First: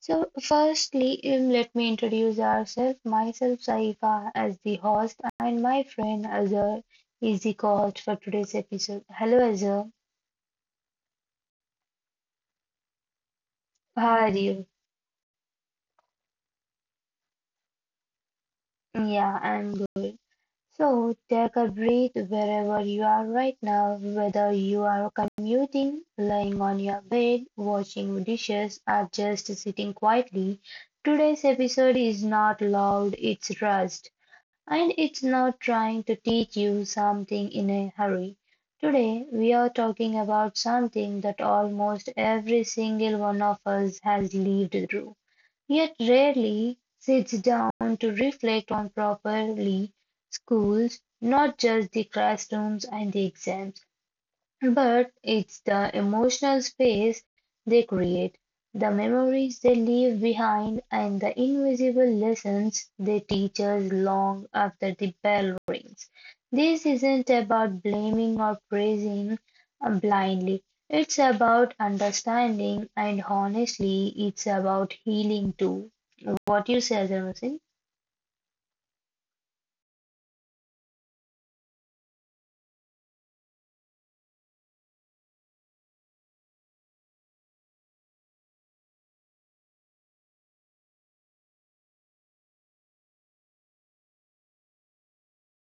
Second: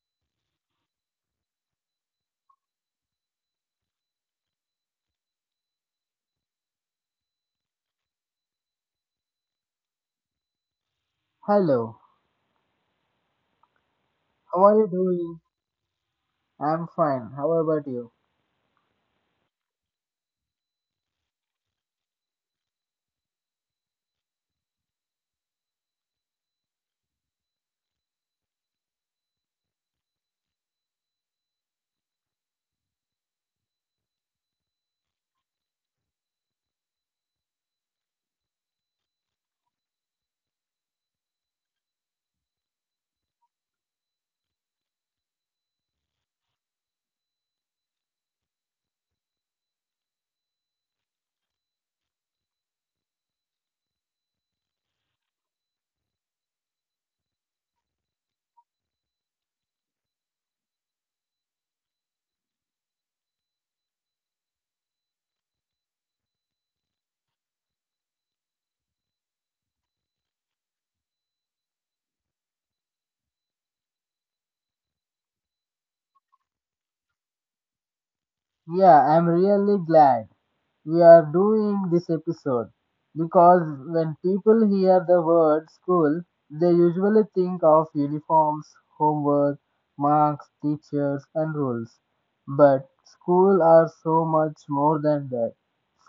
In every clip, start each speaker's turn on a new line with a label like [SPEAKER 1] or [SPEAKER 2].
[SPEAKER 1] So, firstly, let me introduce ourselves. Myself, Saifa, as the host, and my friend Azhar is the co-host for today's episode. Hello Azhar,
[SPEAKER 2] Hello,
[SPEAKER 1] how are
[SPEAKER 2] how are
[SPEAKER 1] you?
[SPEAKER 2] you doing? I'm fine. How about you?
[SPEAKER 1] Yeah, I'm good. So, take a breath wherever you are right now, whether you are commuting, lying on your bed, washing dishes, or just sitting quietly. Today's episode is not loud, it's rust. And it's not trying to teach you something in a hurry. Today, we are talking about something that almost every single one of us has lived through, yet rarely sits down to reflect on properly schools, not just the classrooms and the exams. But it's the emotional space they create, the memories they leave behind, and the invisible lessons they teach us long after the bell rings. This isn't about blaming or praising blindly. It's about understanding, and honestly, it's about healing too. What you say, Azhar Hussain?
[SPEAKER 2] Yeah, I'm really glad we are doing this episode because when people hear the word school, they usually think of uniforms, homework, marks, teachers, and rules. But schools are so much more than that.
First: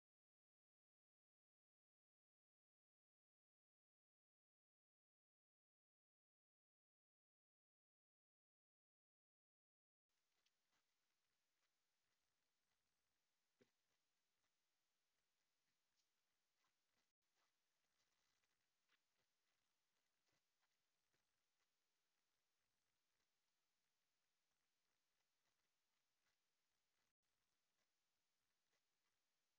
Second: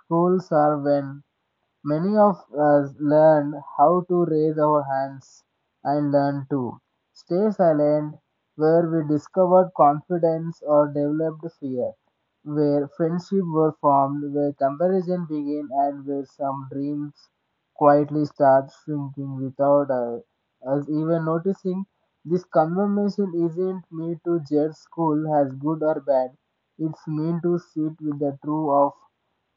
[SPEAKER 2] Schools are when many of us learned how to raise our hands and learn to stay silent, where we discovered confidence or developed fear, where friendship were formed, where comparison began, and where some dreams quietly start shrinking without us even noticing. This conversation isn't meant to judge school as good or bad. It's meant to sit with the truth of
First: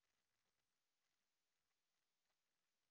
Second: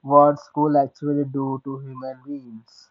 [SPEAKER 2] what school actually do to human beings.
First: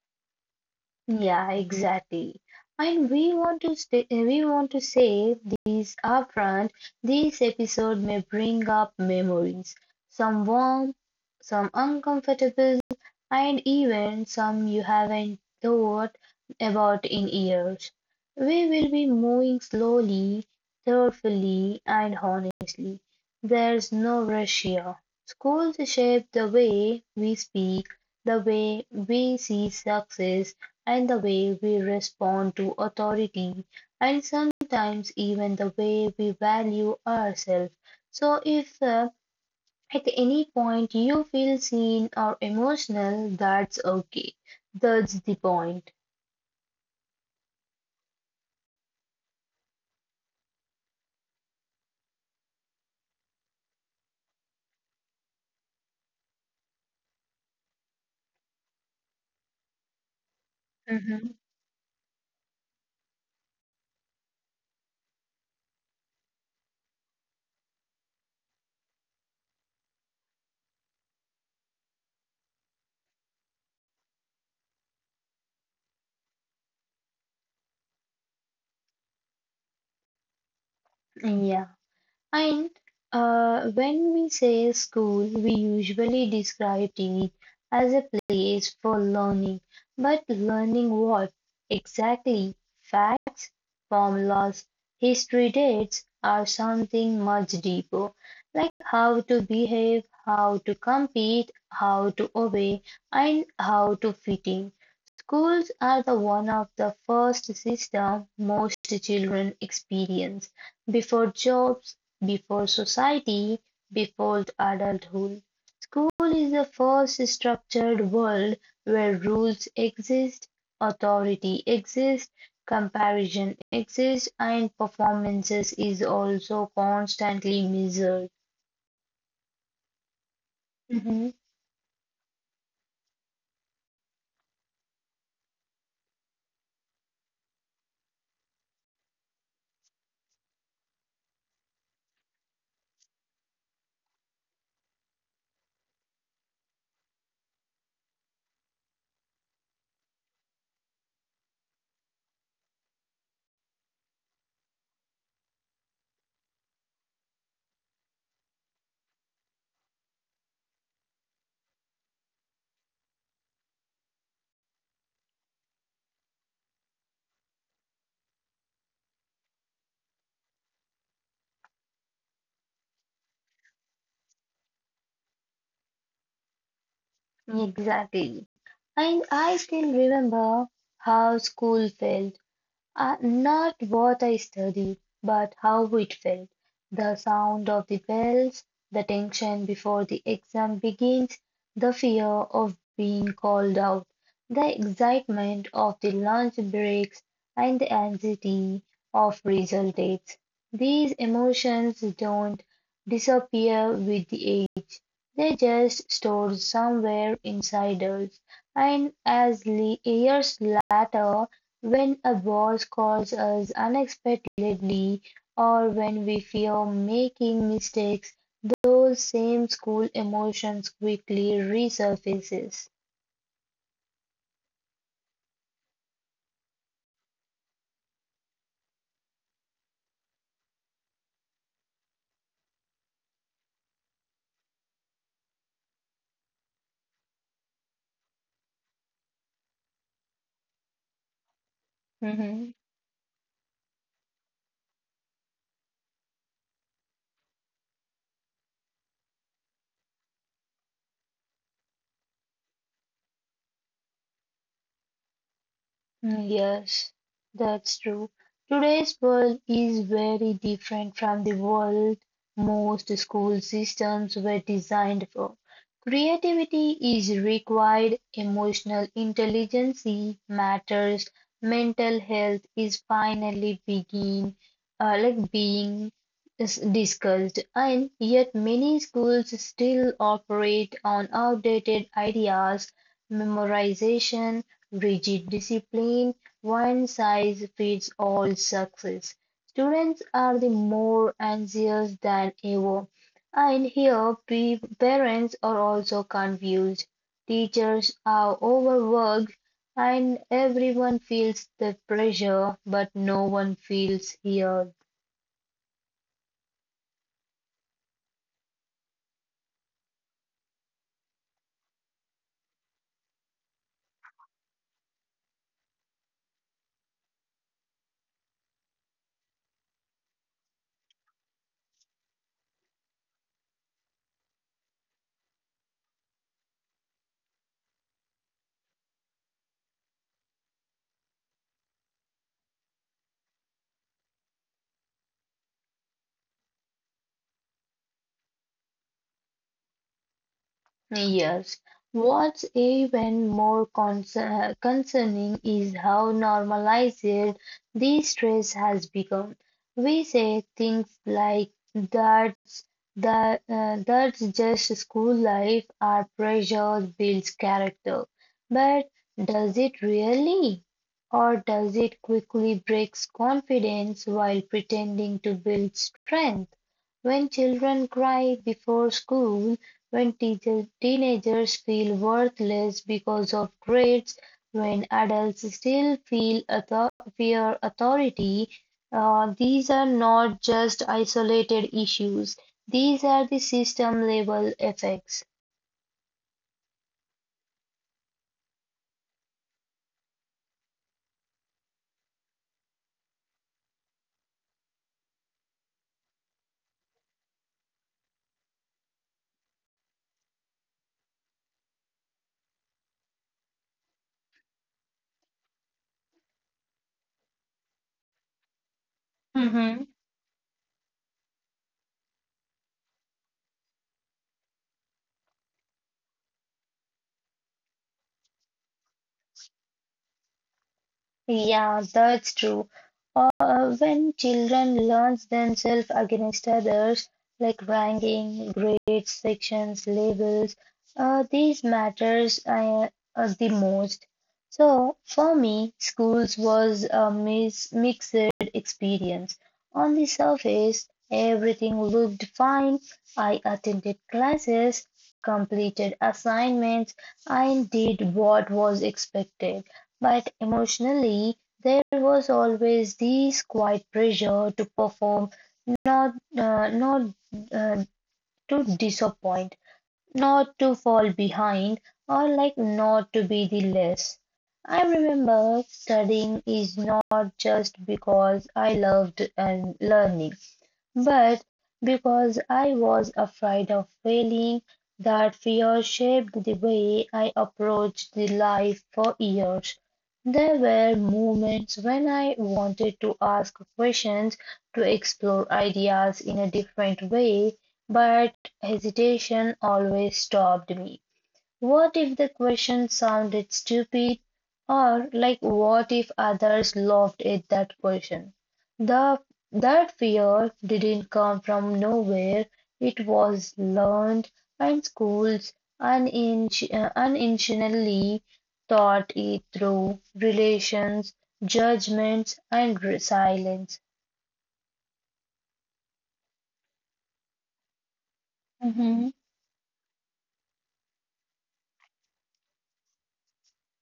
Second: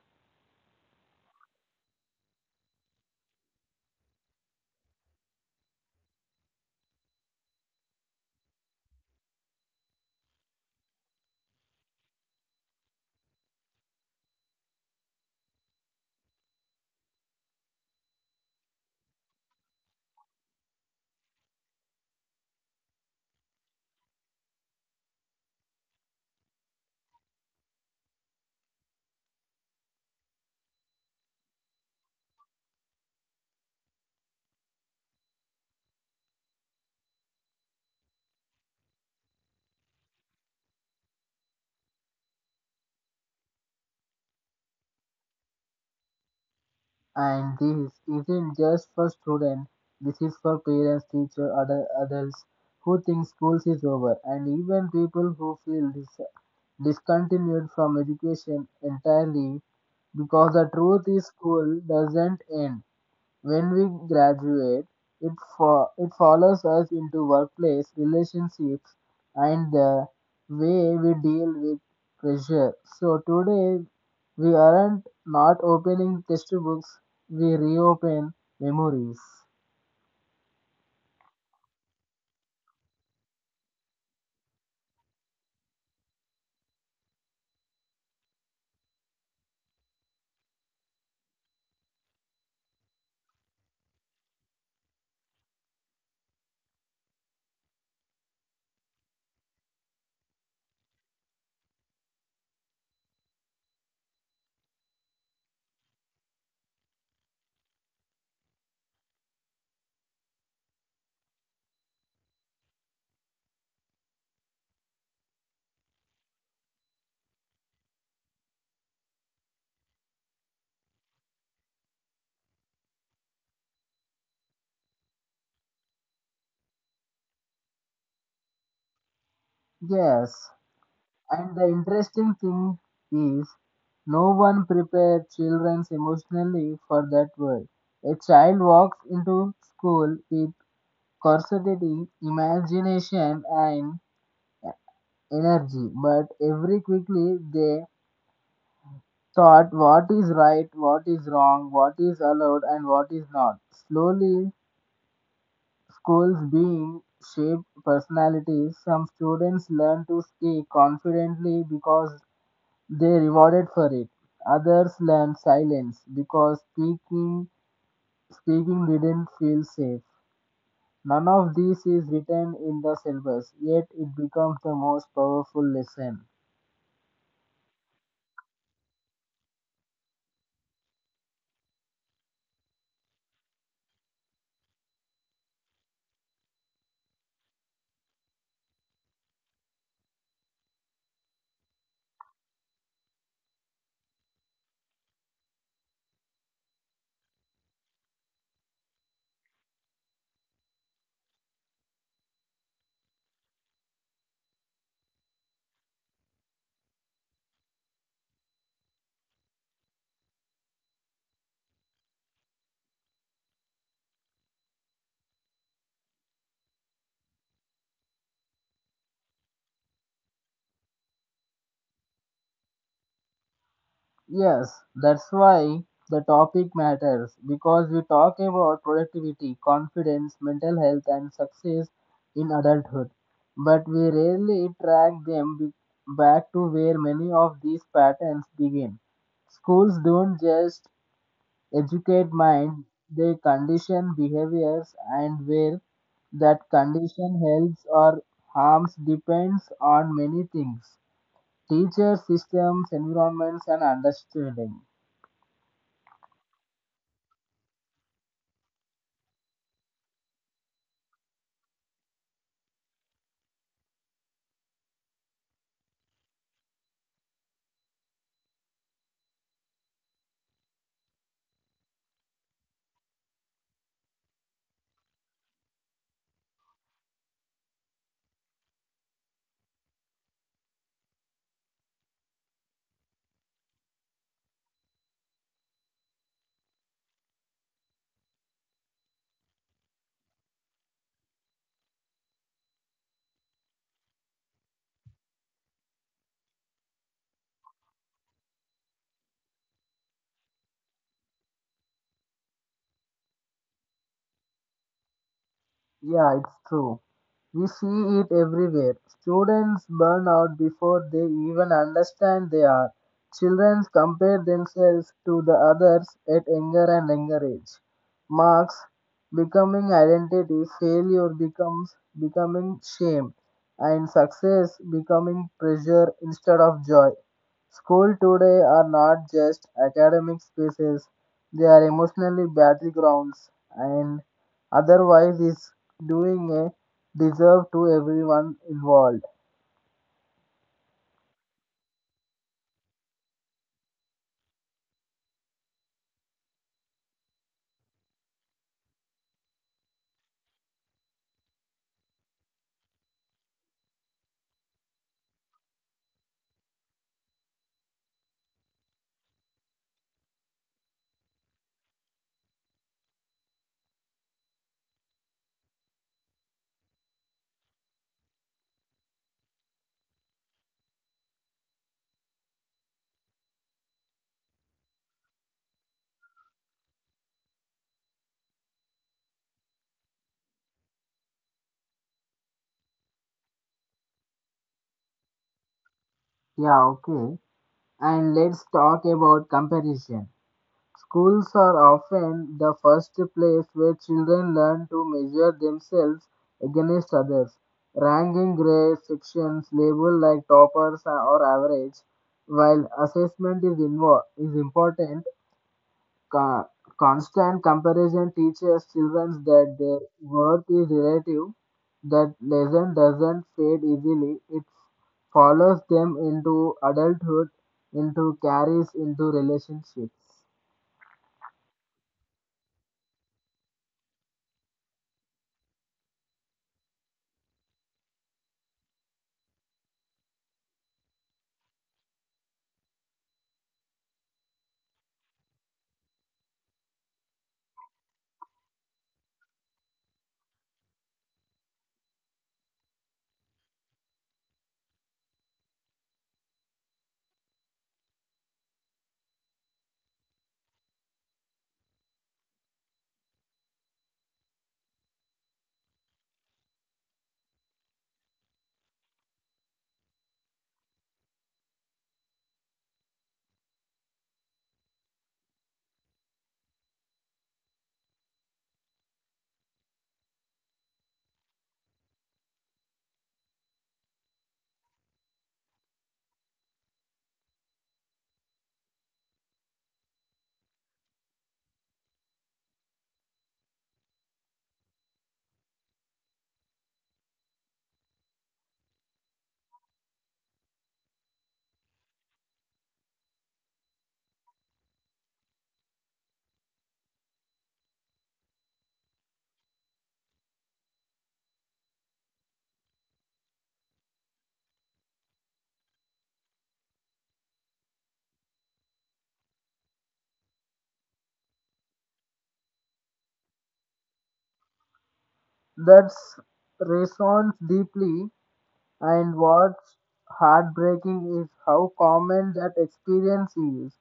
[SPEAKER 1] Yeah, exactly. And we want to say these upfront. This episode may bring up memories, some warm, some uncomfortable, and even some you haven't thought about in years. We will be moving slowly, thoughtfully, and honestly. There's no rush here. Schools shape the way we speak, the way we see success and the way we respond to authority, and sometimes even the way we value ourselves. So, if at any point you feel seen or emotional, that's okay. That's the point.
[SPEAKER 2] And this isn't just for students, this is for parents, teachers, other adults who think schools is over, and even people who feel discontinued from education entirely because the truth is
[SPEAKER 1] Mhm.
[SPEAKER 2] school doesn't end. When we graduate, it it follows us into workplace relationships and the way we deal with pressure. So today we aren't not opening textbooks, we reopen memories.
[SPEAKER 1] Yeah. And when we say school, we usually describe it as a place for learning. But learning what exactly? Facts, formulas, history dates are something much deeper, like how to behave, how to compete, how to obey, and how to fit in. Schools are the one of the first system most children experience before jobs, before society, before adulthood. School is the first structured world where rules exist, authority exists, comparison exists, and performances is also constantly measured.
[SPEAKER 2] Yes,
[SPEAKER 1] Mhm.
[SPEAKER 2] and the interesting thing is no one prepared children emotionally for that world. A child walks into school with curiosity, imagination, and energy, but every quickly they thought what is right, what is wrong, what is allowed, and what is not. Slowly, schools being shaped personalities. Some students learn to speak confidently because they rewarded for it, others learn silence because speaking didn't feel safe. None of this is written in the syllabus, yet it becomes the most powerful lesson.
[SPEAKER 1] Exactly. And I still remember how school felt. Not what I studied, but how it felt. The sound of the bells, the tension before the exam begins, the fear of being called out, the excitement of the lunch breaks, and the anxiety of result dates. These emotions don't disappear with the age they just stored somewhere inside us, and as years later, when a boss calls us unexpectedly or when we fear making mistakes, those same school emotions quickly resurfaces.
[SPEAKER 2] Yes, that's why the topic matters, because we talk about productivity, confidence, mental health, and success in adulthood, but we rarely track them back to where many of these patterns begin. Schools don't just educate
[SPEAKER 1] Mhm.
[SPEAKER 2] mind, they condition behaviors, and where that condition helps or harms depends on many things: teachers, systems, environments, and understanding.
[SPEAKER 1] Mm, yes, that's true. Today's world is very different from the world most school systems were designed for. Creativity is required, emotional intelligence matters, mental health is finally begin, like being is discussed, and yet many schools still operate on outdated ideas, memorization rigid discipline, one size fits all success. Students are the more anxious than ever. And here parents are also confused. Teachers are overworked and everyone feels the pressure, but no one feels here.
[SPEAKER 2] Yeah, it's true. We see it everywhere. Students burn out before they even understand they are. Children compare themselves to the others at younger and younger age. Marks becoming identity, failure becomes becoming shame, and success becoming pressure instead of joy. Schools today are not just academic spaces, they are emotionally battlegrounds, and otherwise is doing a deserve to everyone involved.
[SPEAKER 1] Yes. What's even more concerning is how normalized this stress has become. We say things like that's just school life our pressure builds character. But does it really? Or does it quickly breaks confidence while pretending to build strength? When children cry before school, when teenagers feel worthless because of grades, when adults still feel fear authority, these are not just isolated issues. These are the system level effects.
[SPEAKER 2] Yeah, okay. And let's talk about comparison. Schools are often the first place where children learn to measure themselves against others. Ranking grades, sections labeled like toppers or average, while assessment is important. Con- constant comparison teaches children that their worth is relative. That lesson doesn't fade easily, it follows them into adulthood, into carries into relationships.
[SPEAKER 1] Yeah, that's true. When children learn themselves against others, like ranking, grades, sections, labels, these matters the most. So for me, schools was a mixed experience. On the surface, everything looked fine. I attended classes, completed assignments, and did what was expected. But emotionally, there was always this quiet pressure to perform, not uh, to disappoint, not to fall behind, or like not to be the less. I remember studying is not just because I loved and learning. But because I was afraid of failing, that fear shaped the way I approached the life for years. There were moments when I wanted to ask questions, to explore ideas in a different way, but hesitation always stopped me. What if the question sounded stupid, or like what if others laughed at that question? The That fear didn't come from nowhere. It was learned, and schools unintentionally taught it through relations, judgments, and silence.
[SPEAKER 2] That's resonates deeply,
[SPEAKER 1] Mm-hmm.
[SPEAKER 2] and what's heartbreaking is how common that experience is.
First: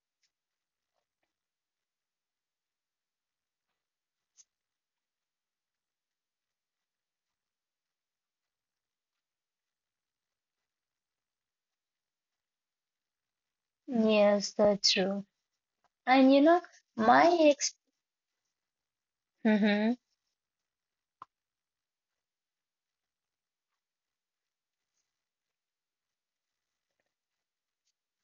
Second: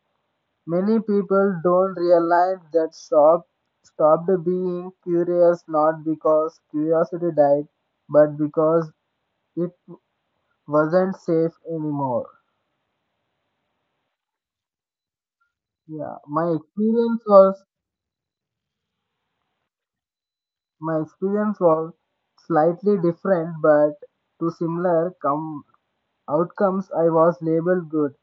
[SPEAKER 2] Many people don't realize that stopped being curious not because curiosity died, but because it wasn't safe anymore.
[SPEAKER 1] Yes, that's true.
[SPEAKER 2] Yeah,
[SPEAKER 1] And you
[SPEAKER 2] my
[SPEAKER 1] know,
[SPEAKER 2] experience
[SPEAKER 1] my
[SPEAKER 2] was
[SPEAKER 1] ex.
[SPEAKER 2] my experience was slightly different but too similar. Come Outcomes, I was labeled good.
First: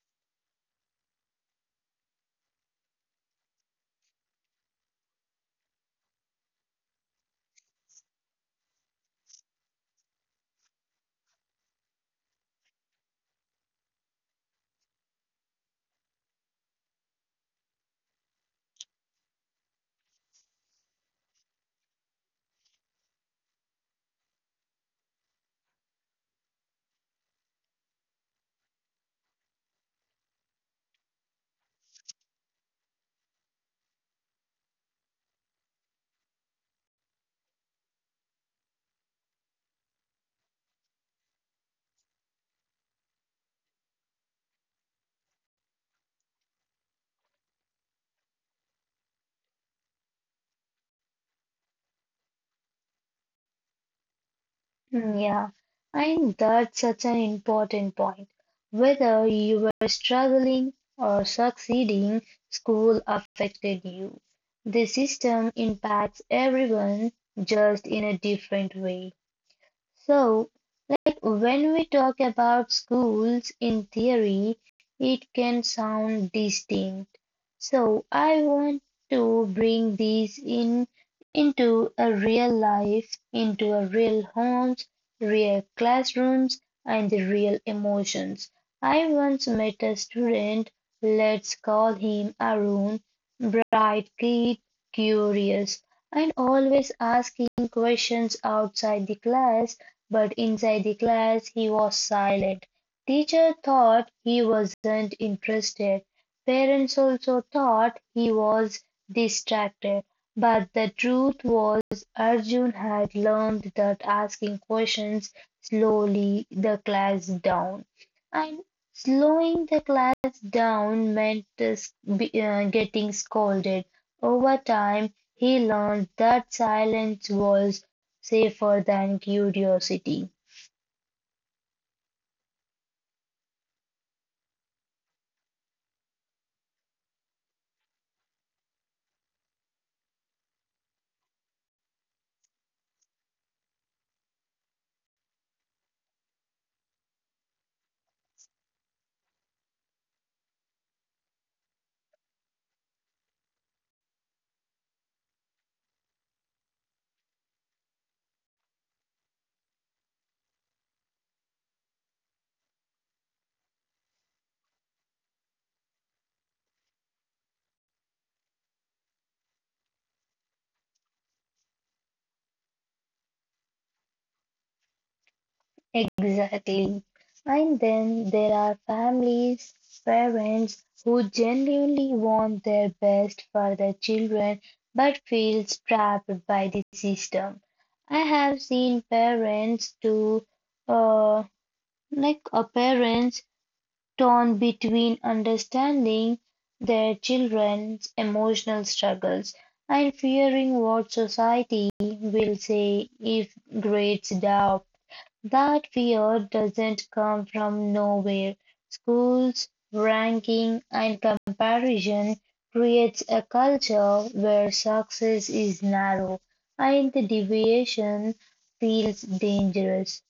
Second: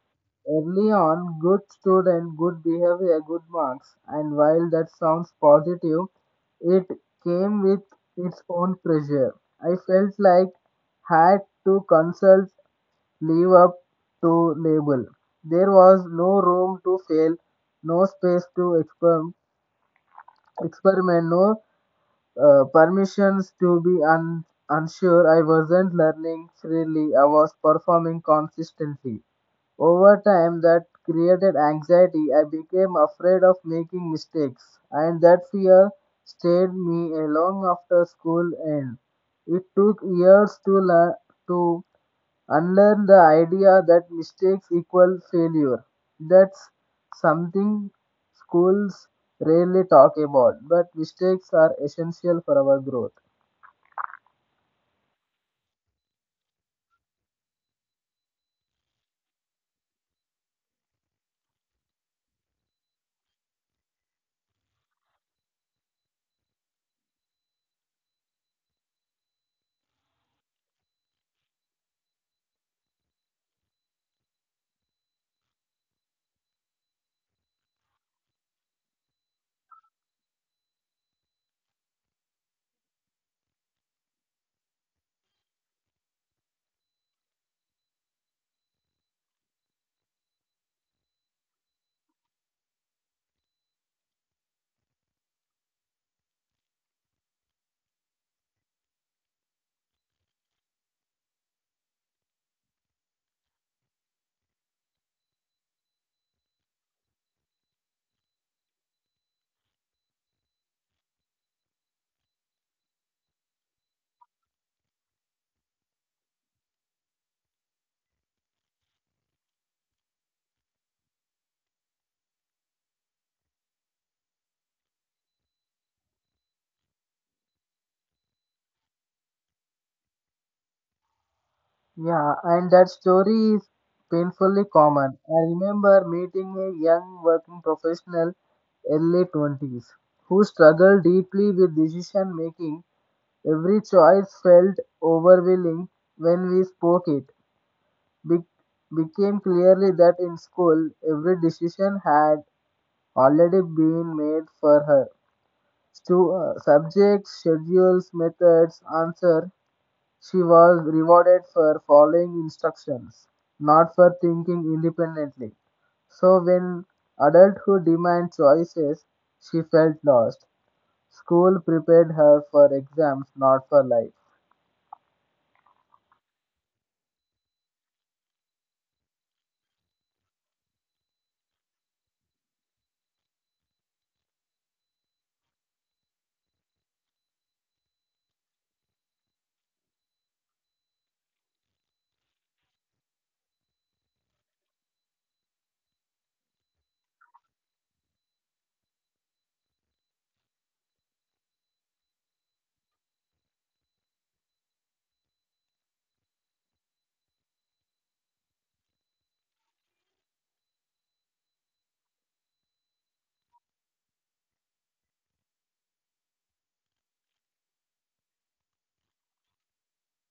[SPEAKER 2] Early on, good student, good behavior, good marks. And while that sounds positive, it came with its own pressure. I felt like had to consult live up to label. There was no room to fail, no space to experiment, no permissions to be unsure. I wasn't learning freely, I was performing consistently. Over time, that created anxiety. I became afraid of making mistakes, and that fear stayed me long after school end. It took years to learn to unlearn the idea that mistakes equal failure. That's something schools rarely talk about, but mistakes are essential for our growth.
[SPEAKER 1] Mm, yeah, and that's such an important point. Whether you were struggling or succeeding, school affected you. The system impacts everyone just in a different way. So, like when we talk about schools in theory, it can sound distinct. So I want to bring these in into a real life, into a real homes, real classrooms, and the real emotions. I once met a student, let's call him Arun, bright kid, curious, and always asking questions outside the class. But inside the class he was silent. Teacher thought he wasn't interested. Parents also thought he was distracted. But the truth was Arjun had learned that asking questions slowly the class down. And slowing the class down meant getting scolded. Over time, he learned that silence was safer than curiosity.
[SPEAKER 2] Yeah, and that story is painfully common. I remember meeting a young working professional, early 20s, who struggled deeply with decision making. Every choice felt overwhelming when we spoke it. Be- became clearly that in school every decision had already been made for her. Subjects, schedules, methods, answer. She was rewarded for following instructions, not for thinking independently. So when adulthood demands choices, she felt lost. School prepared her for exams, not for life.
[SPEAKER 1] Exactly. And then there are families, parents who genuinely want their best for their children but feel trapped by the system. I have seen parents to uh, like a parents torn between understanding their children's emotional struggles and fearing what society will say if grades drop, that fear doesn't come from nowhere. Schools, ranking, and comparison creates a culture where success is narrow and the deviation feels dangerous.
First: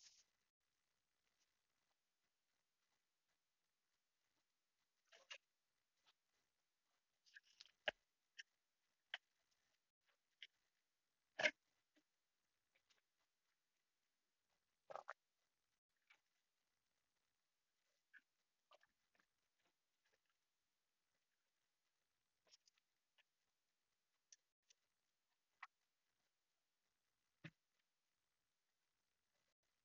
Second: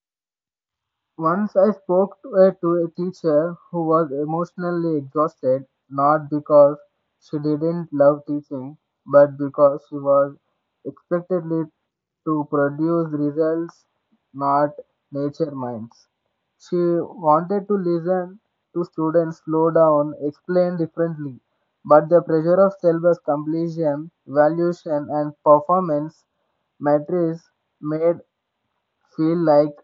[SPEAKER 2] Once I spoke to a teacher who was emotionally exhausted, not because she didn't love teaching, but because she was expectedly to produce results, not nature minds. She wanted to listen to students, slow down, explain differently, but the pressure of syllabus completion, valuation, and performance metrics made feel like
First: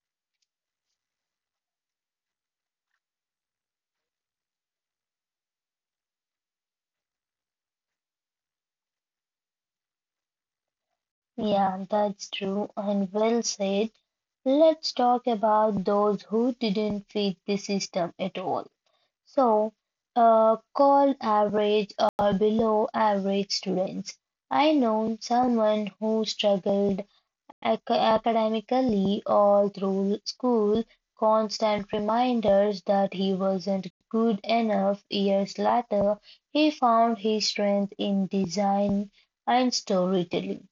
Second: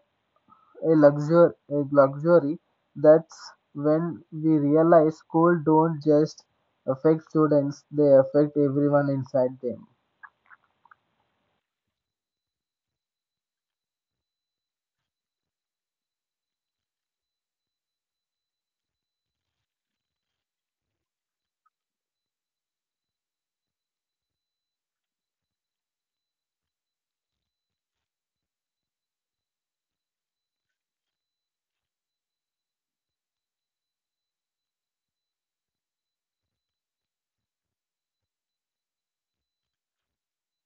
[SPEAKER 2] a luxury. That's when we realize school don't just affect students, they affect everyone inside them.
[SPEAKER 1] Yeah, that's true and well said. Let's talk about those who didn't fit the system at all. So, called average or below average students. I know someone who struggled ac- academically all through school, constant reminders that he wasn't good enough. Years later, he found his strength in design and storytelling.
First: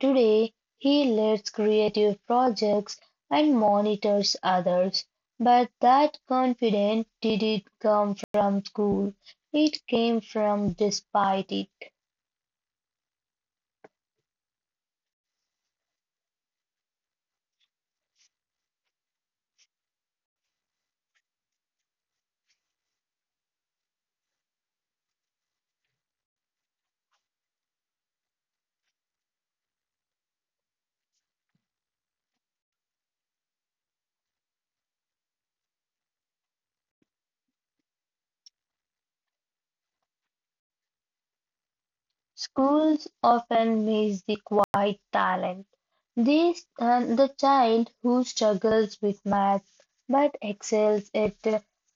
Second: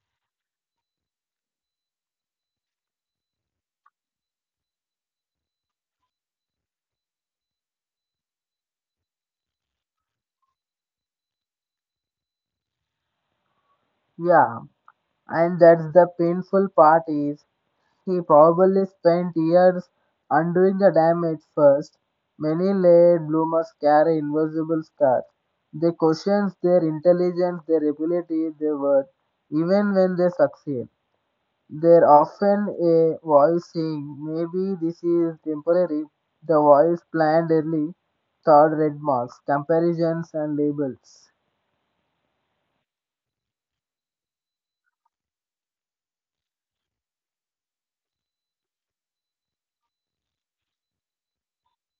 [SPEAKER 1] Today, he leads creative projects and monitors others, but that confidence didn't come from school, it came from despite it.
[SPEAKER 2] Yeah, and that's the painful part is he probably spent years undoing the damage first. Many late bloomers carry invisible scars, they question their intelligence, their ability, their worth, even when they succeed. There often a voice saying, maybe this is temporary. The voice planned early, thought red marks, comparisons, and labels.
[SPEAKER 1] Schools often miss the quiet talent, this, and the child who struggles with math but excels at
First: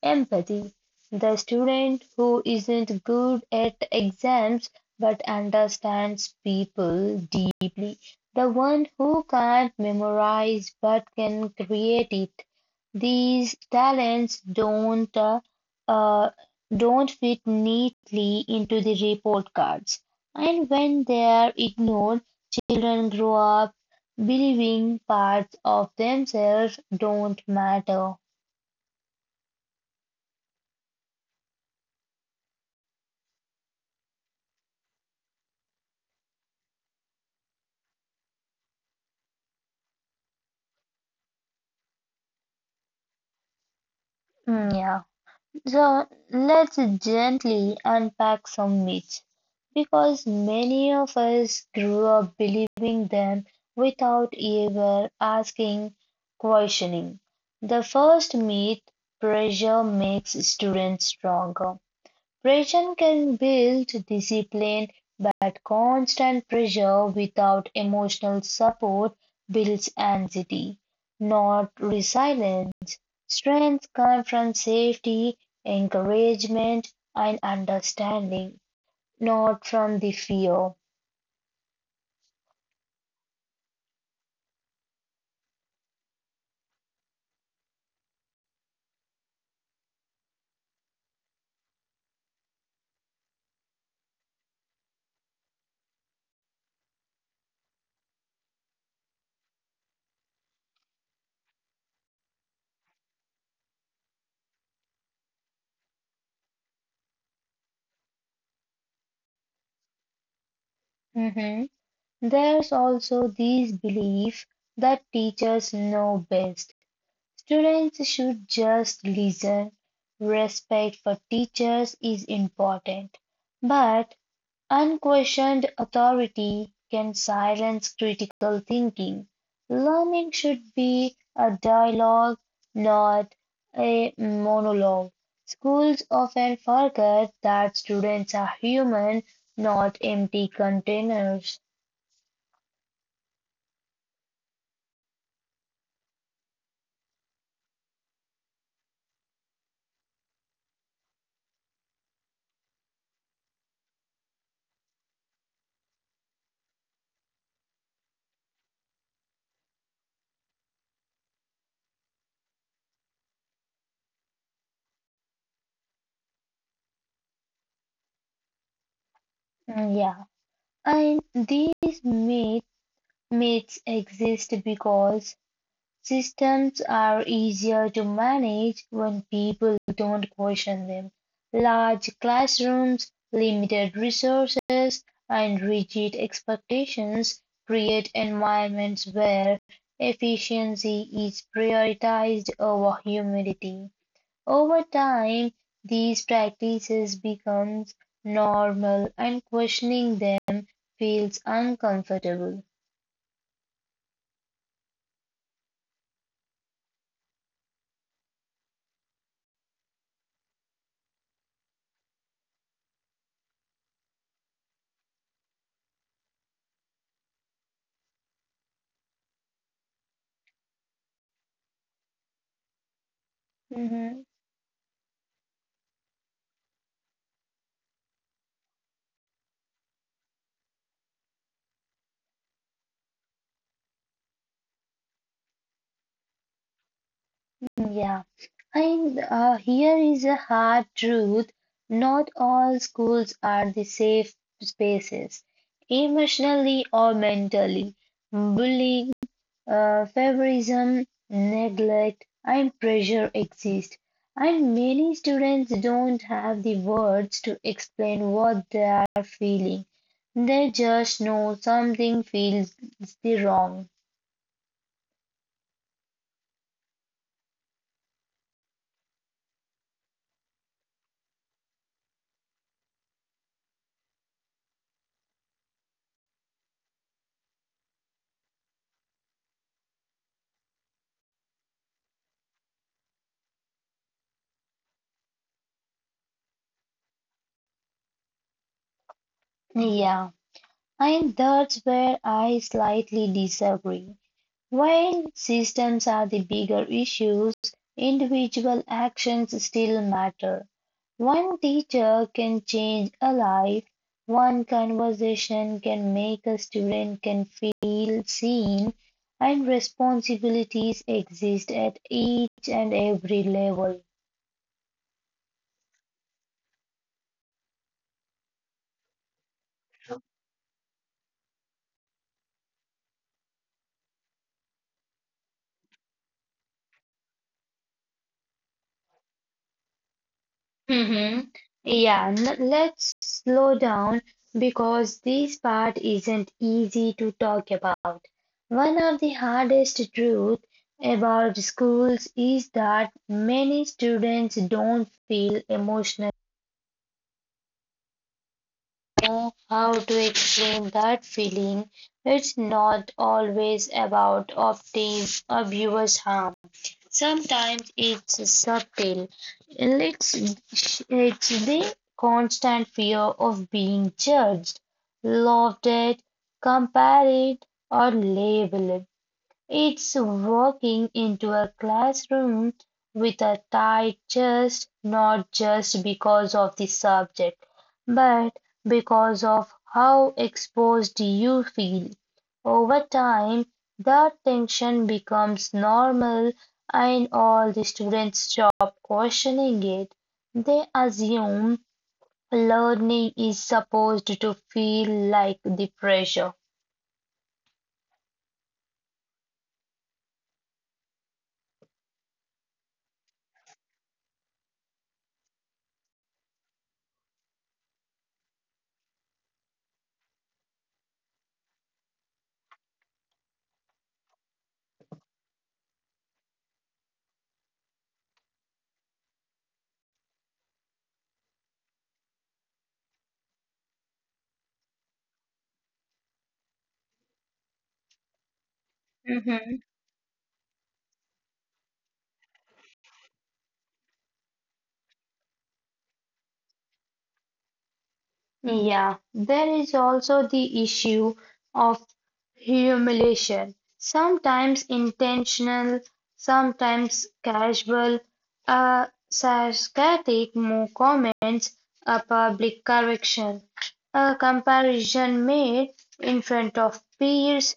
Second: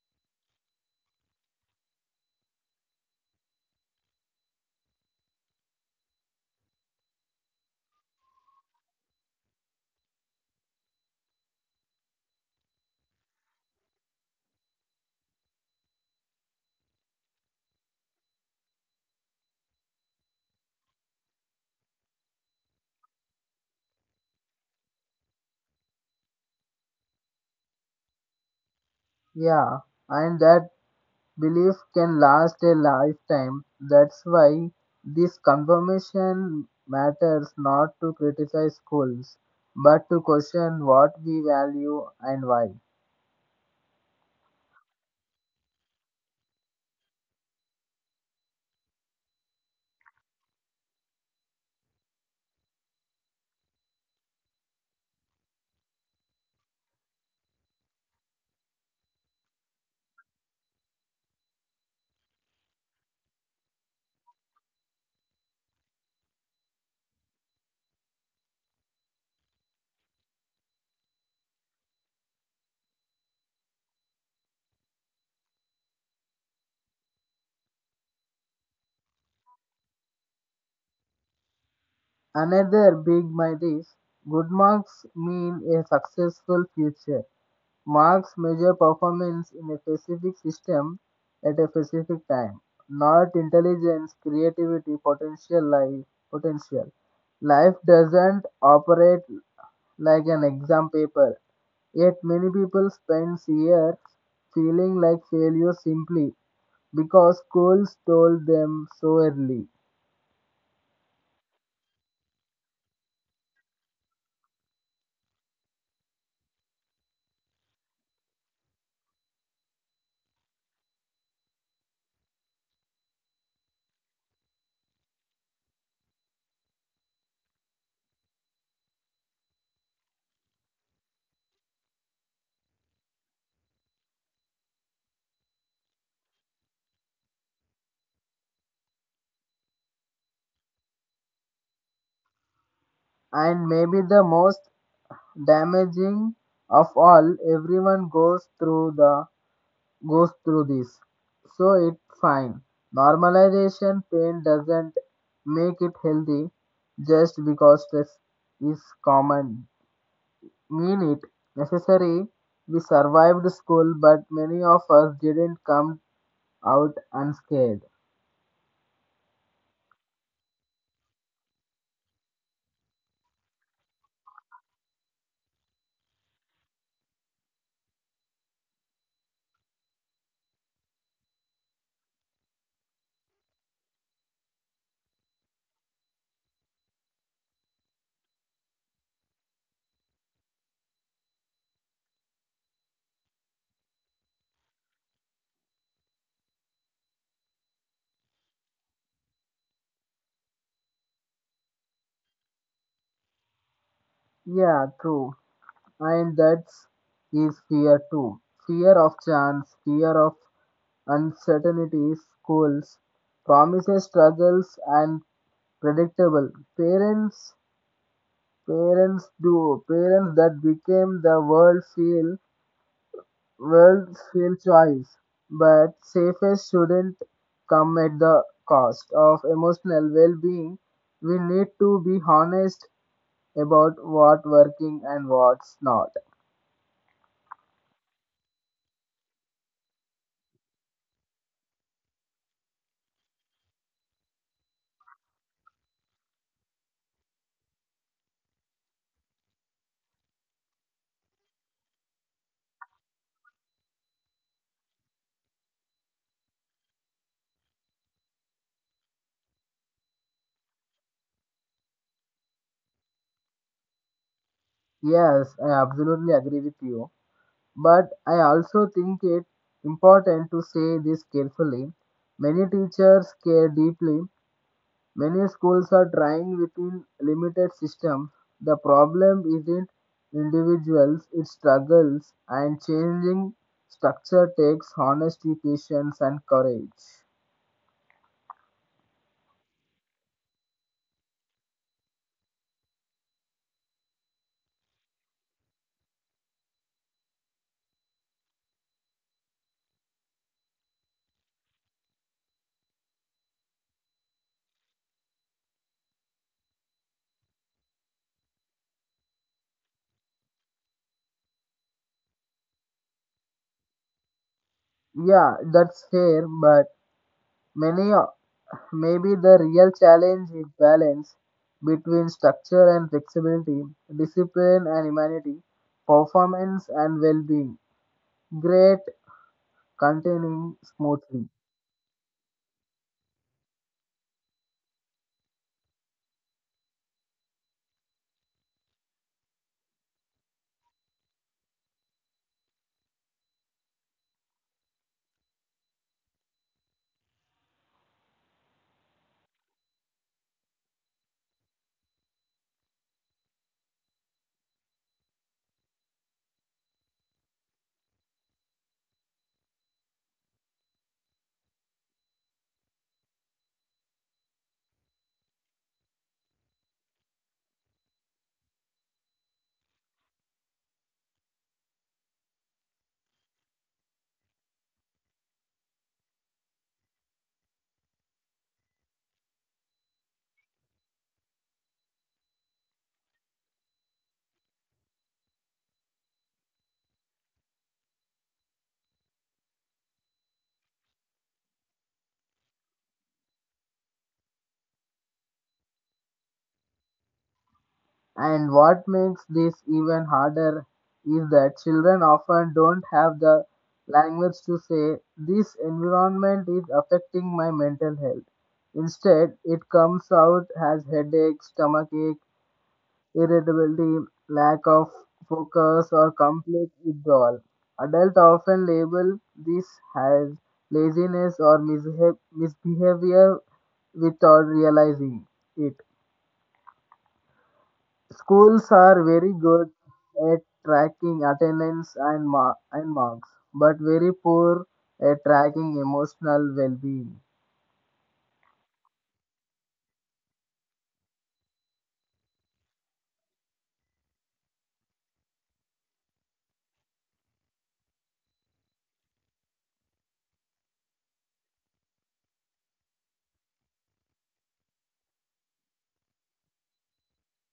[SPEAKER 1] empathy, the student who isn't good at exams but understands people deeply, the one who can't memorize but can create it. These talents uh, don't fit neatly into the report cards. And when they are ignored, children grow up believing parts of themselves don't matter.
[SPEAKER 2] Yeah, and that belief can last a lifetime. That's why this confirmation matters, not to criticize schools, but to question what we value and why.
[SPEAKER 1] Mm, yeah. So let's gently unpack some myths because many of us grew up believing them without ever asking, questioning. The first myth pressure makes students stronger. Pressure can build discipline, but constant pressure without emotional support builds anxiety, not resilience. Strength comes from safety, encouragement, and understanding, not from the fear.
[SPEAKER 2] Another big myth is good marks mean a successful future. Marks measure performance in a specific system at a specific time, not intelligence, creativity, potential. Life doesn't operate like an exam paper, yet many people spend years feeling like failures simply because schools told them so early.
[SPEAKER 1] Mhm. There's also this belief that teachers know best students should just listen. Respect for teachers is important, but unquestioned authority can silence critical thinking. Learning should be a dialogue, not a monologue. Schools often forget that students are human, not empty containers.
[SPEAKER 2] And maybe the most damaging of all, everyone goes through this. So it's fine. Normalization pain doesn't make it healthy just because stress is common. Mean it necessary. We survived school, but many of us didn't come out unscathed.
[SPEAKER 1] Mm, yeah, and myths exist because systems are easier to manage when people don't question them. Large classrooms, limited resources, and rigid expectations create environments where efficiency is prioritized over humanity. Over time, these practices become normal and questioning them feels uncomfortable.
[SPEAKER 2] Yeah, true. And that's is fear too. Fear of chance, fear of uncertainty, schools, promises, struggles, and predictable. Parents Parents do. Parents that became the world feel world's
[SPEAKER 1] Mhm.
[SPEAKER 2] feel choice. But safest shouldn't come at the cost of emotional well being. We need to be honest about what working and what's not.
[SPEAKER 1] Yeah. And here is a hard truth not all schools are the safe spaces, emotionally or mentally. Bullying, favorism, neglect, and pressure exist. And many students don't have the words to explain what they are feeling. They just know something feels the wrong.
[SPEAKER 2] Yes, I absolutely agree with you. But I also think it important to say this carefully. Many teachers care deeply. Many schools are trying within limited system. The problem isn't individuals, it struggles, and changing structure takes honesty, patience and courage.
[SPEAKER 1] Yeah, and that's where I slightly disagree. While systems are the bigger issues, individual actions still matter. One teacher can change a life, one conversation can make a student can feel seen, and responsibilities exist at each and every level.
[SPEAKER 2] Yeah, that's fair, but many o- maybe the real challenge is balance between structure and flexibility, discipline and humanity, performance and well-being. Great continuing
[SPEAKER 1] Hmm.
[SPEAKER 2] smoothly.
[SPEAKER 1] Yeah, let's slow down because this part isn't easy to talk about. One of the hardest truths about schools is that many students don't feel emotional. Know how to explain that feeling. It's not always about opting abuse harm. Sometimes it's subtle, it's the constant fear of being judged, loved it, compared, or labeled. It's walking into a classroom with a tight chest, not just because of the subject, but because of how exposed you feel. Over time, that tension becomes normal, and all the students stop questioning it. They assume learning is supposed to feel like the pressure.
[SPEAKER 2] And what makes this even harder is that children often don't have the language to say, this environment is affecting my mental health. Instead, it comes out as headache, stomachache, irritability, lack of focus, or complete withdrawal. Adults often label this as laziness or misbehavior without realizing it. Schools are very good at tracking attendance and marks, but very poor at tracking emotional well being.
[SPEAKER 1] Yeah, there is also the issue of humiliation, sometimes intentional, sometimes casual, uh, sarcastic comments, a public correction, a comparison made in front of peers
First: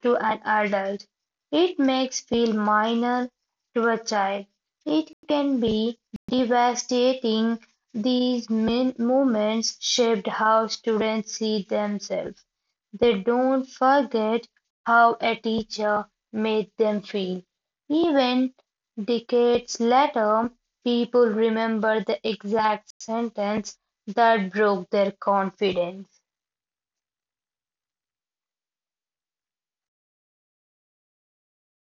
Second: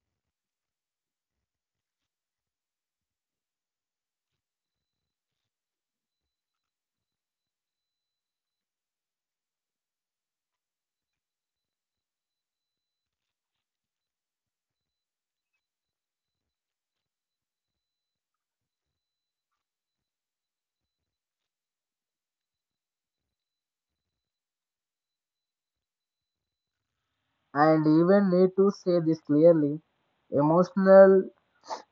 [SPEAKER 1] to an adult. It makes feel minor to a child. It can be devastating these movements shaped how students see themselves; they don't forget how a teacher made them feel. Even decades later, people remember the exact sentence that broke their confidence.
[SPEAKER 2] And even need to say this clearly, emotional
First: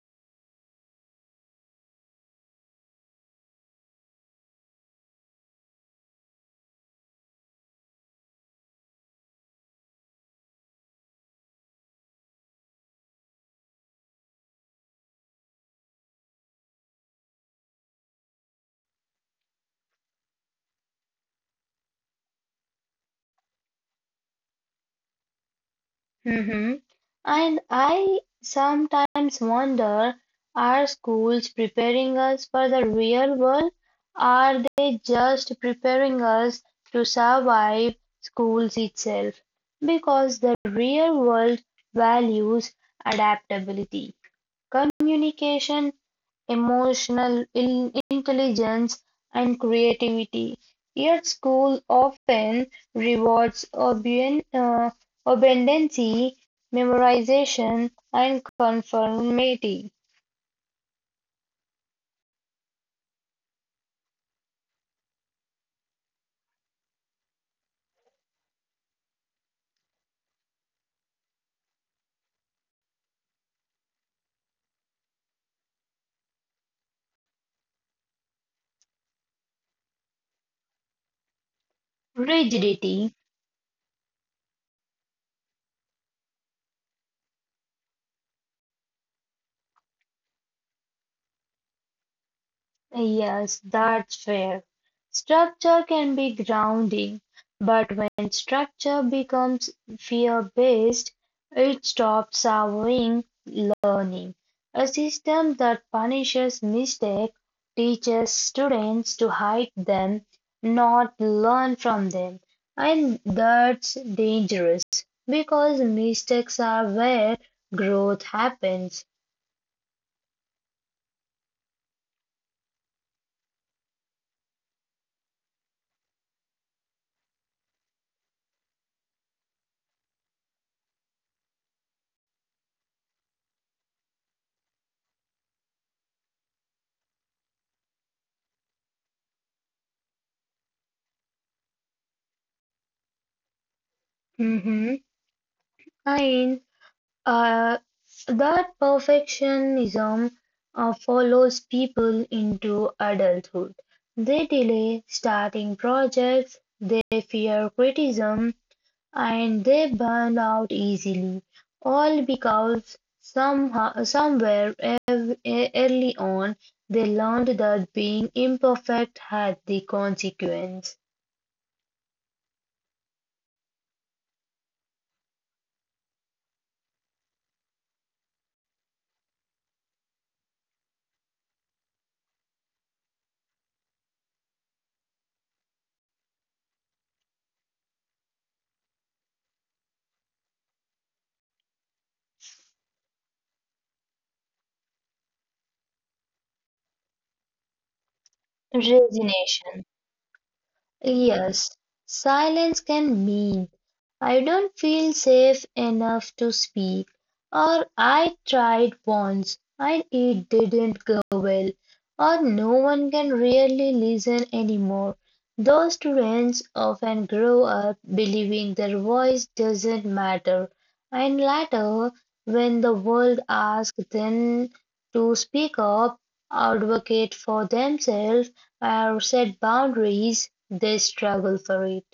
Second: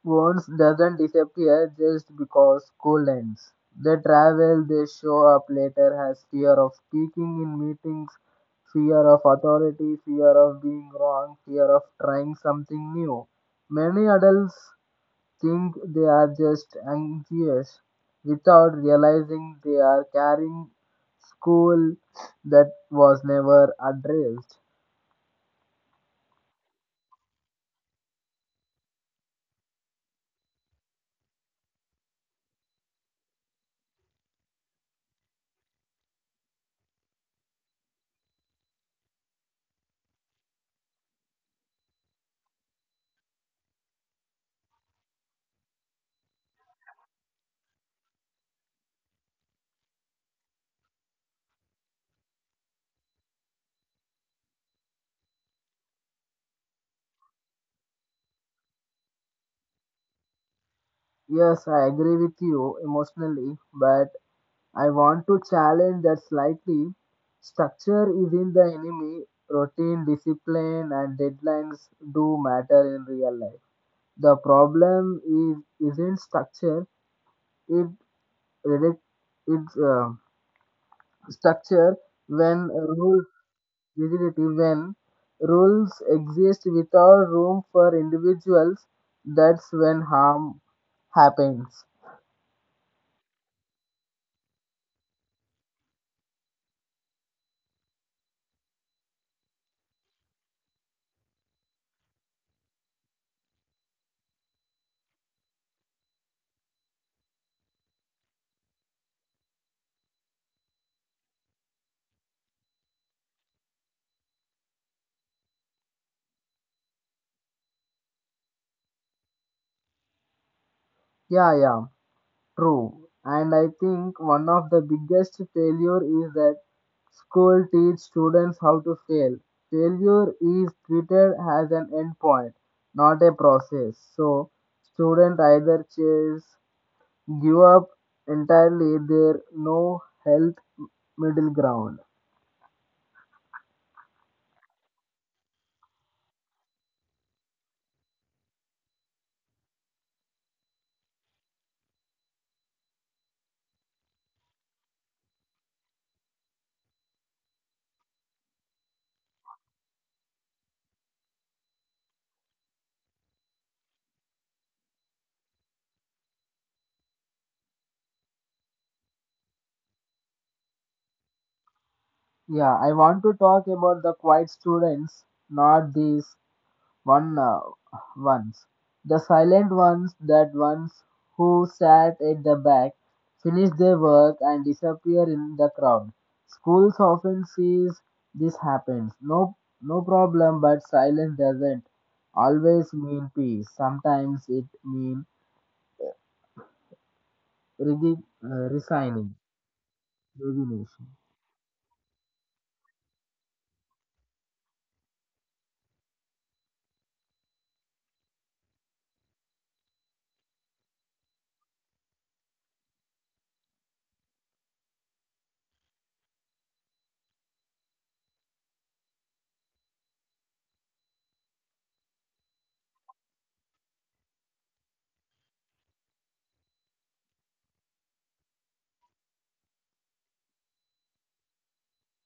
[SPEAKER 2] wounds doesn't disappear just because school ends. They travel, they show up later as fear of speaking in meetings, fear of authority, fear of being wrong, fear of trying something new. Many adults think they are just anxious without realizing they are carrying school that was never addressed.
[SPEAKER 1] Hmm. And I sometimes wonder, are schools preparing us for the real world? Are they just preparing us to survive schools itself? Because the real world values adaptability. Communication, emotional intelligence, and creativity. Yet school often rewards obedien- uh, obedience, memorization, and conformity,
[SPEAKER 2] Yes, I agree with you emotionally, but I want to challenge that slightly. Structure isn't the enemy, routine, discipline, and deadlines do matter in real life. The problem is isn't structure, it, reduc- it's structure when
[SPEAKER 1] rigidity.
[SPEAKER 2] rule rigidity, when rules exist without room for individuals, that's when harm happens.
[SPEAKER 1] Yes, that's fair. Structure can be grounding, but when structure becomes fear-based, it stops allowing learning. A system that punishes mistakes teaches students to hide them, not learn from them. And that's dangerous because mistakes are where growth happens.
[SPEAKER 2] Yeah, yeah, true. And I think one of the biggest failure is that school teach students how to fail. Failure is treated as an endpoint, not a process, so student either chase give up entirely, there no health middle ground.
[SPEAKER 1] Mhm. And Uh, that perfectionism follows people into adulthood. They delay starting projects, they fear criticism, and they burn out easily, all because somehow, somewhere early on they learned that being imperfect had the consequence.
[SPEAKER 2] Yeah, I want to talk about the quiet students, not these one uh, ones. The silent ones, that ones who sat at the back, finished their work and disappear in the crowd. Schools often sees this happens. No, no problem, but silence doesn't always mean peace. Sometimes it means resigning,
[SPEAKER 1] Resignation.
[SPEAKER 2] resignation.
[SPEAKER 1] Yes, silence can mean I don't feel safe enough to speak, or I tried once and it didn't go well, or no one can really listen anymore. Those students often grow up believing their voice doesn't matter, and later, when the world asks them to speak up, advocate for themselves or set boundaries, they struggle for it.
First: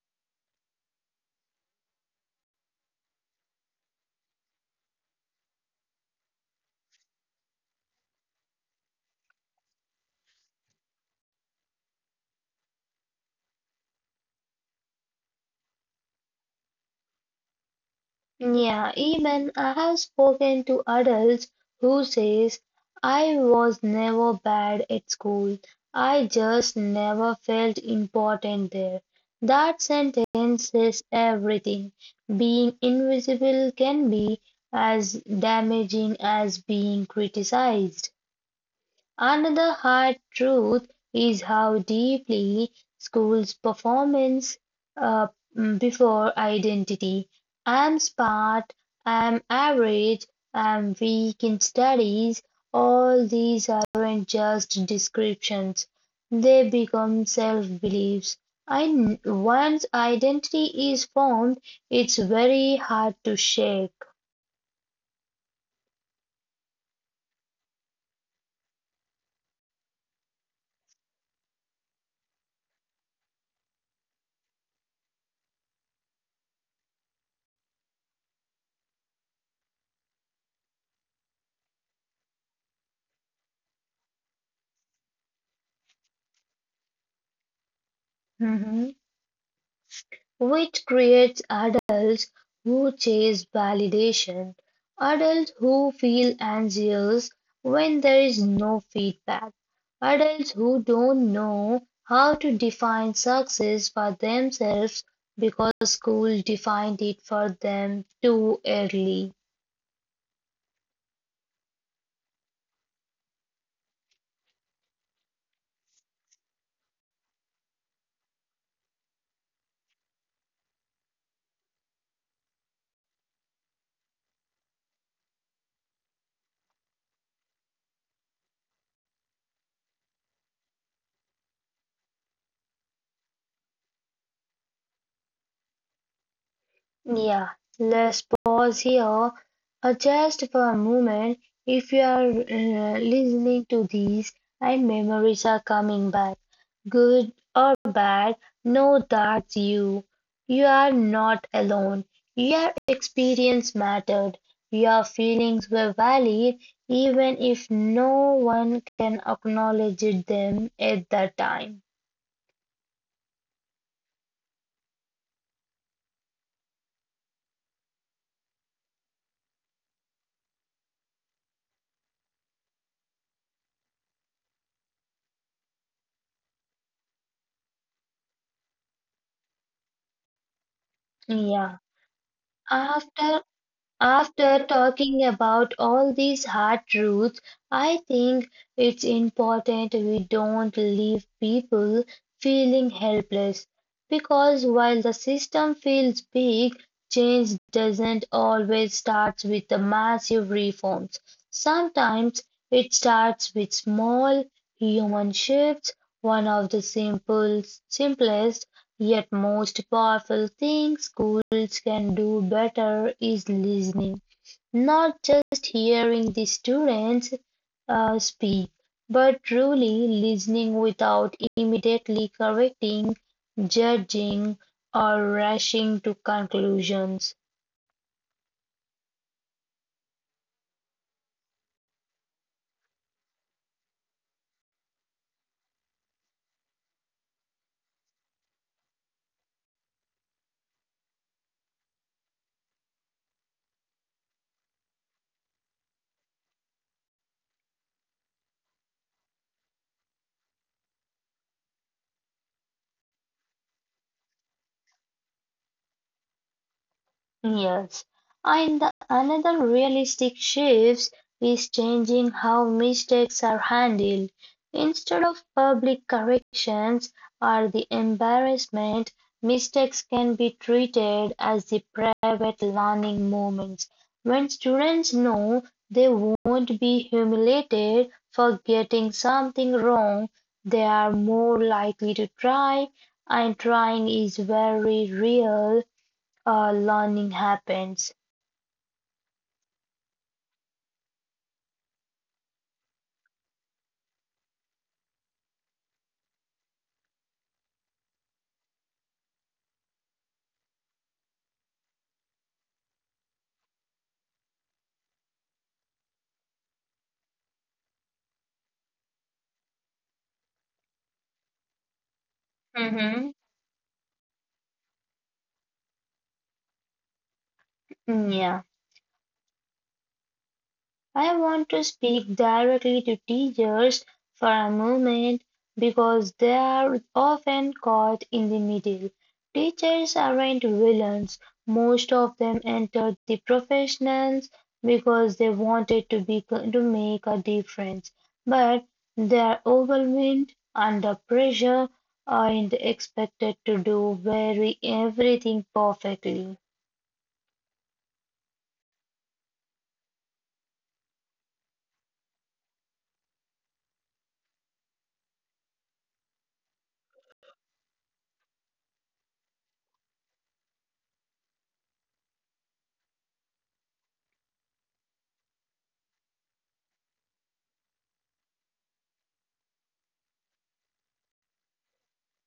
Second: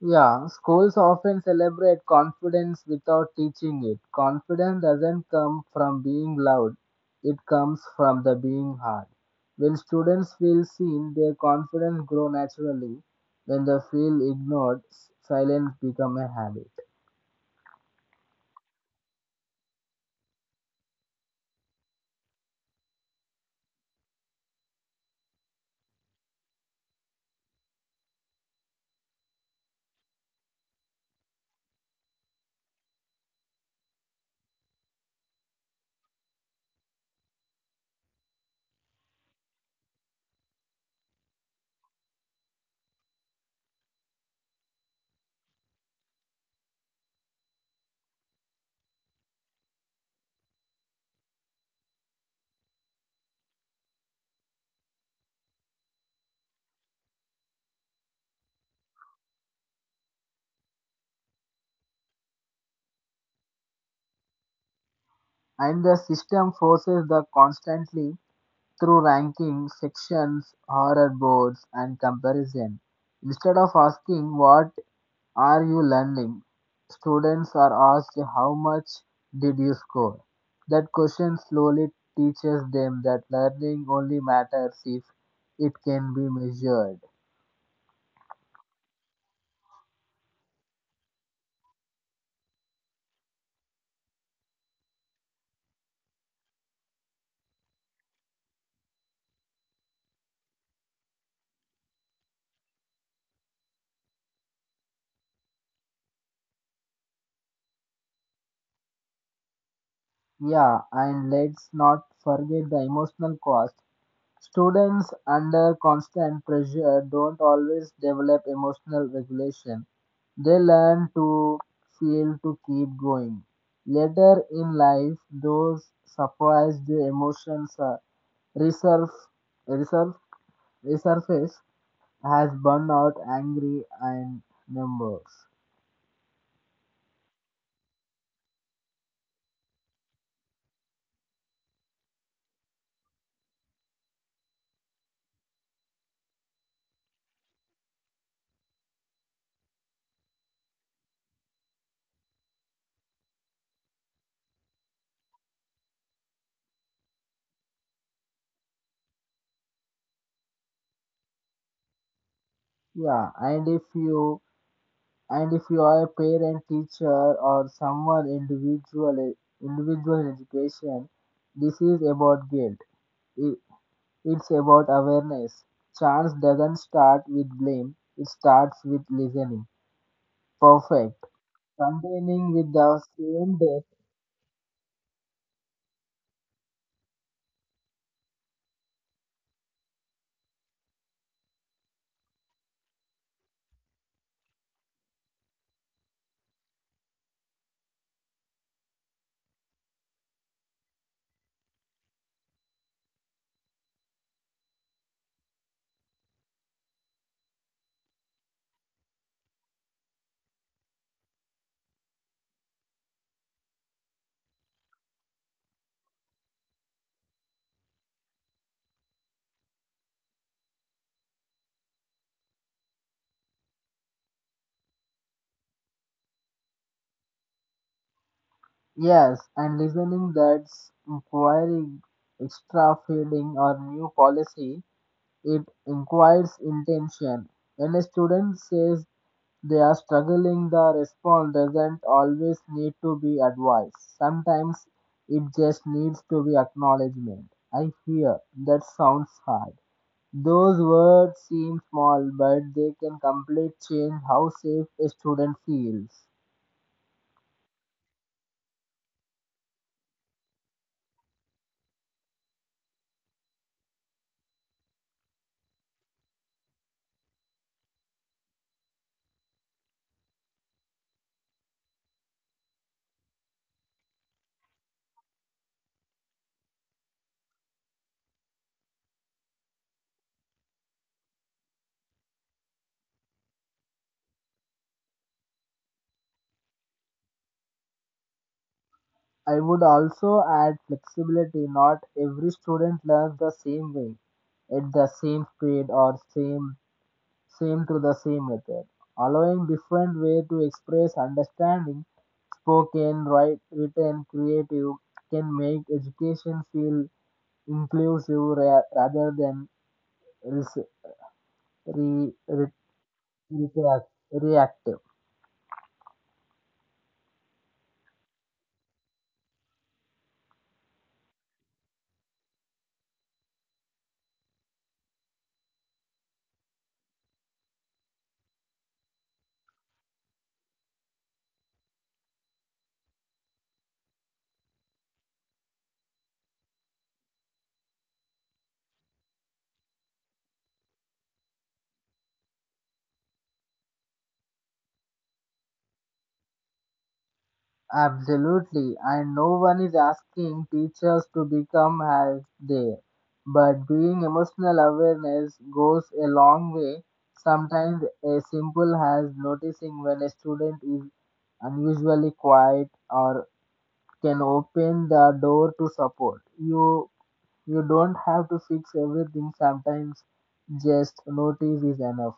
[SPEAKER 2] Yeah, schools often celebrate confidence without teaching it. Confidence doesn't come from being loud, it comes from the being hard. When students feel seen, their confidence grows naturally. When they feel ignored, silence becomes a habit.
[SPEAKER 1] Yeah, even I have spoken to adults who says I was never bad at school. I just never felt important there. That sentence says everything. Being invisible can be as damaging as being criticized. Another hard truth is how deeply schools' performance uh, before identity. I'm smart, I'm average, I'm weak in studies, all these aren't just descriptions. They become self beliefs. And once identity is formed, it's very hard to shake.
[SPEAKER 2] And the system forces the constantly through ranking, sections, horror boards, and comparison. Instead of asking, what are you learning? Students are asked, how much did you score? That question slowly teaches them that learning only matters if it can be measured.
[SPEAKER 1] Mhm. Which creates adults who chase validation, adults who feel anxious when there is no feedback, adults who don't know how to define success for themselves because school defined it for them too early.
[SPEAKER 2] Yeah, and let's not forget the emotional cost. Students under constant pressure don't always develop emotional regulation. They learn to feel to keep going. Later in life, those suppressed emotions are Resurf, resurf, resurface has burned out, angry, and numbers.
[SPEAKER 1] Yeah, let's pause here just for a moment. If you are listening to these and memories are coming back, good or bad, know that's you. You are not alone. Your experience mattered. Your feelings were valid, even if no one can acknowledge them at that time.
[SPEAKER 2] Yeah, and if you are a parent, teacher, or someone individual education, this is about guilt. I- It's about awareness. Chance doesn't start with blame; it starts with listening. Perfect.
[SPEAKER 1] Yeah.
[SPEAKER 2] Containing with the
[SPEAKER 1] After
[SPEAKER 2] same day.
[SPEAKER 1] After talking about all these hard truths, I think it's important we don't leave people feeling helpless because while the system feels big, change doesn't always start with the massive reforms. Sometimes it starts with small human shifts. One of the simplest yet most powerful thing schools can do better is listening. Not just hearing the students speak, but truly listening without immediately correcting, judging, or rushing to conclusions.
[SPEAKER 2] Yes, and listening that's inquiring, extra feeding or new policy, it inquires intention. When a student says they are struggling, the response doesn't always need to be advice. Sometimes it just needs to be acknowledgement. I hear that sounds hard. Those words seem small, but they can completely change how safe a student feels.
[SPEAKER 1] Yes. And the- another realistic shift is changing how mistakes are handled. Instead of public corrections or the embarrassment, mistakes can be treated as the private learning moments. When students know they won't be humiliated for getting something wrong, they are more likely to try, and trying is very real learning happens.
[SPEAKER 2] I would also add flexibility. Not every student learns the same way, at the same speed or same through the same method. Allowing different way to express understanding, spoken, write, written, creative, can make education feel inclusive rather than res- re- re-
[SPEAKER 1] Mm-hmm.
[SPEAKER 2] reactive.
[SPEAKER 1] Yeah, I want to speak directly to teachers for a moment because they are often caught in the middle. Teachers aren't villains. Most of them entered the professions because they wanted to be to make a difference, but they are overwhelmed, under pressure, and expected to do very everything perfectly.
[SPEAKER 2] Absolutely, and no one is asking teachers to become as they, but being emotional awareness goes a long way. Sometimes a simple as noticing when a student is unusually quiet or can open the door to support. You don't have to fix everything. Sometimes just notice is enough.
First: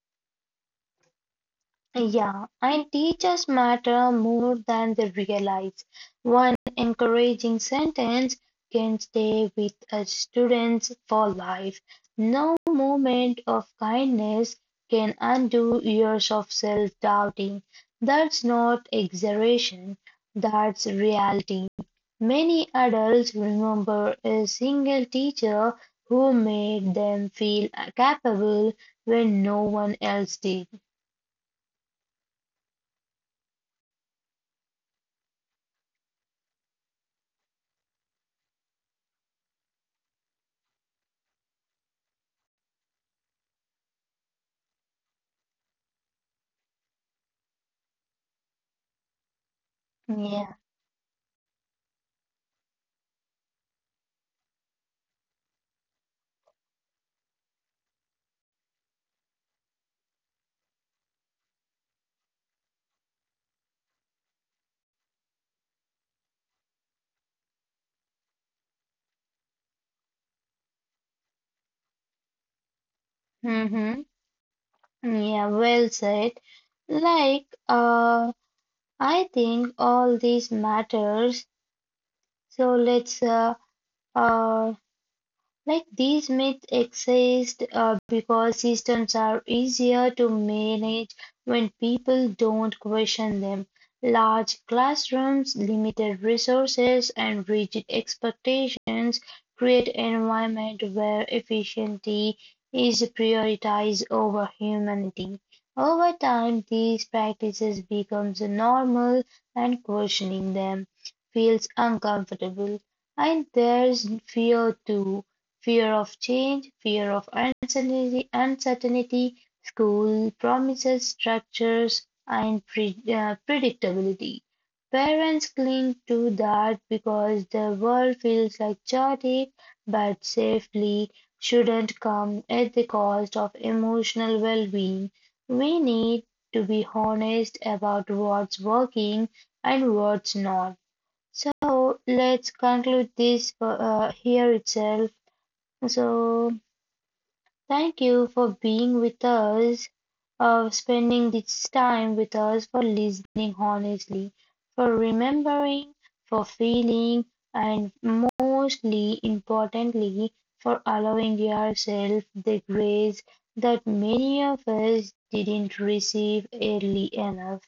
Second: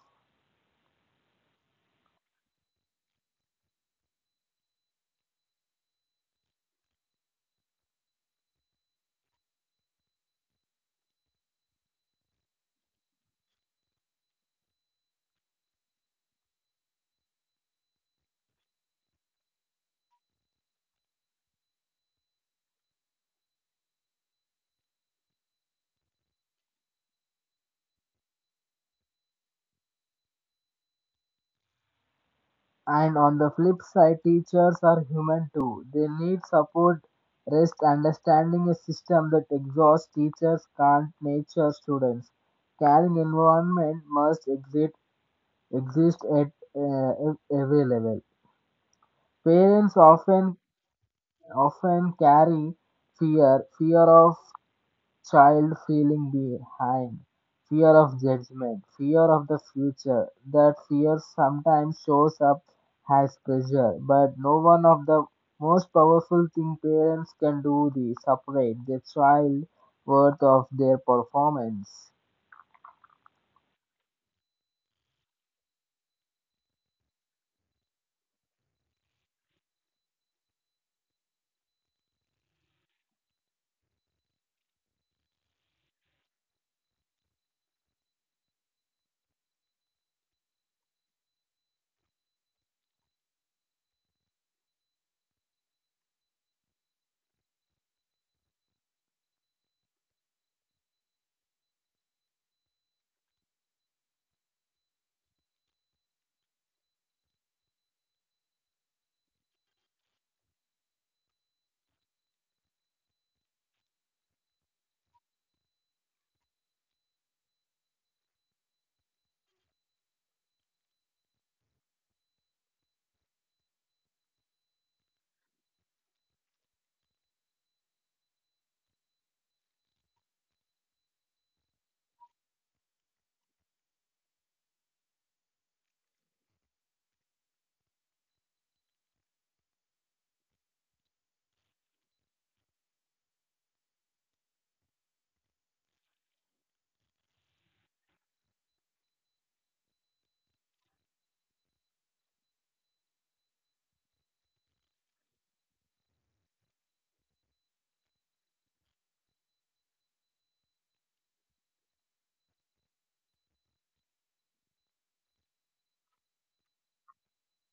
[SPEAKER 1] Yeah, and teachers matter more than they realize. One encouraging sentence can stay with a student for life. No moment of kindness can undo years of self-doubting. That's not exaggeration, that's reality. Many adults remember a single teacher who made them feel capable when no one else did.
[SPEAKER 2] And on the flip side, teachers are human too. They need support, rest, understanding a system that exhausts teachers can't nature students. Caring environment must exist at every level. Parents
[SPEAKER 1] Yeah.
[SPEAKER 2] often carry fear of child feeling behind, fear of judgment, fear of the future. That fear sometimes shows up as pressure, but no one of the most powerful thing parents can do the separate the child worth of their performance.
[SPEAKER 1] Mm-hmm. Yeah, well said. Like, uh, I think all this matters. So let's uh, Like these myths exist because systems are easier to manage when people don't question them. Large classrooms, limited resources, and rigid expectations create an environment where efficiency is prioritized over humanity. Over time, these practices becomes normal and questioning them feels uncomfortable. And there's fear too, fear of change, fear of uncertainty. School promises structures and predictability. Parents cling to that because the world feels like chaotic, but safely shouldn't come at the cost of emotional well being. We need to be honest about what's working and what's not. So let's conclude this here itself. So, thank you for being with us, spending this time with us, for listening honestly, for remembering, for feeling, and mostly importantly, for allowing yourself the grace that many of us didn't receive early enough.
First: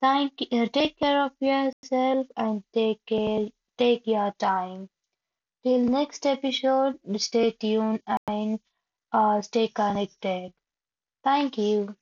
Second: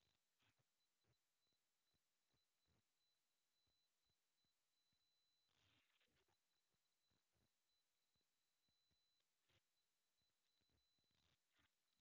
[SPEAKER 1] Thank you. Take care of yourself and take care. Take your time. Till next episode, stay tuned and stay connected. Thank you.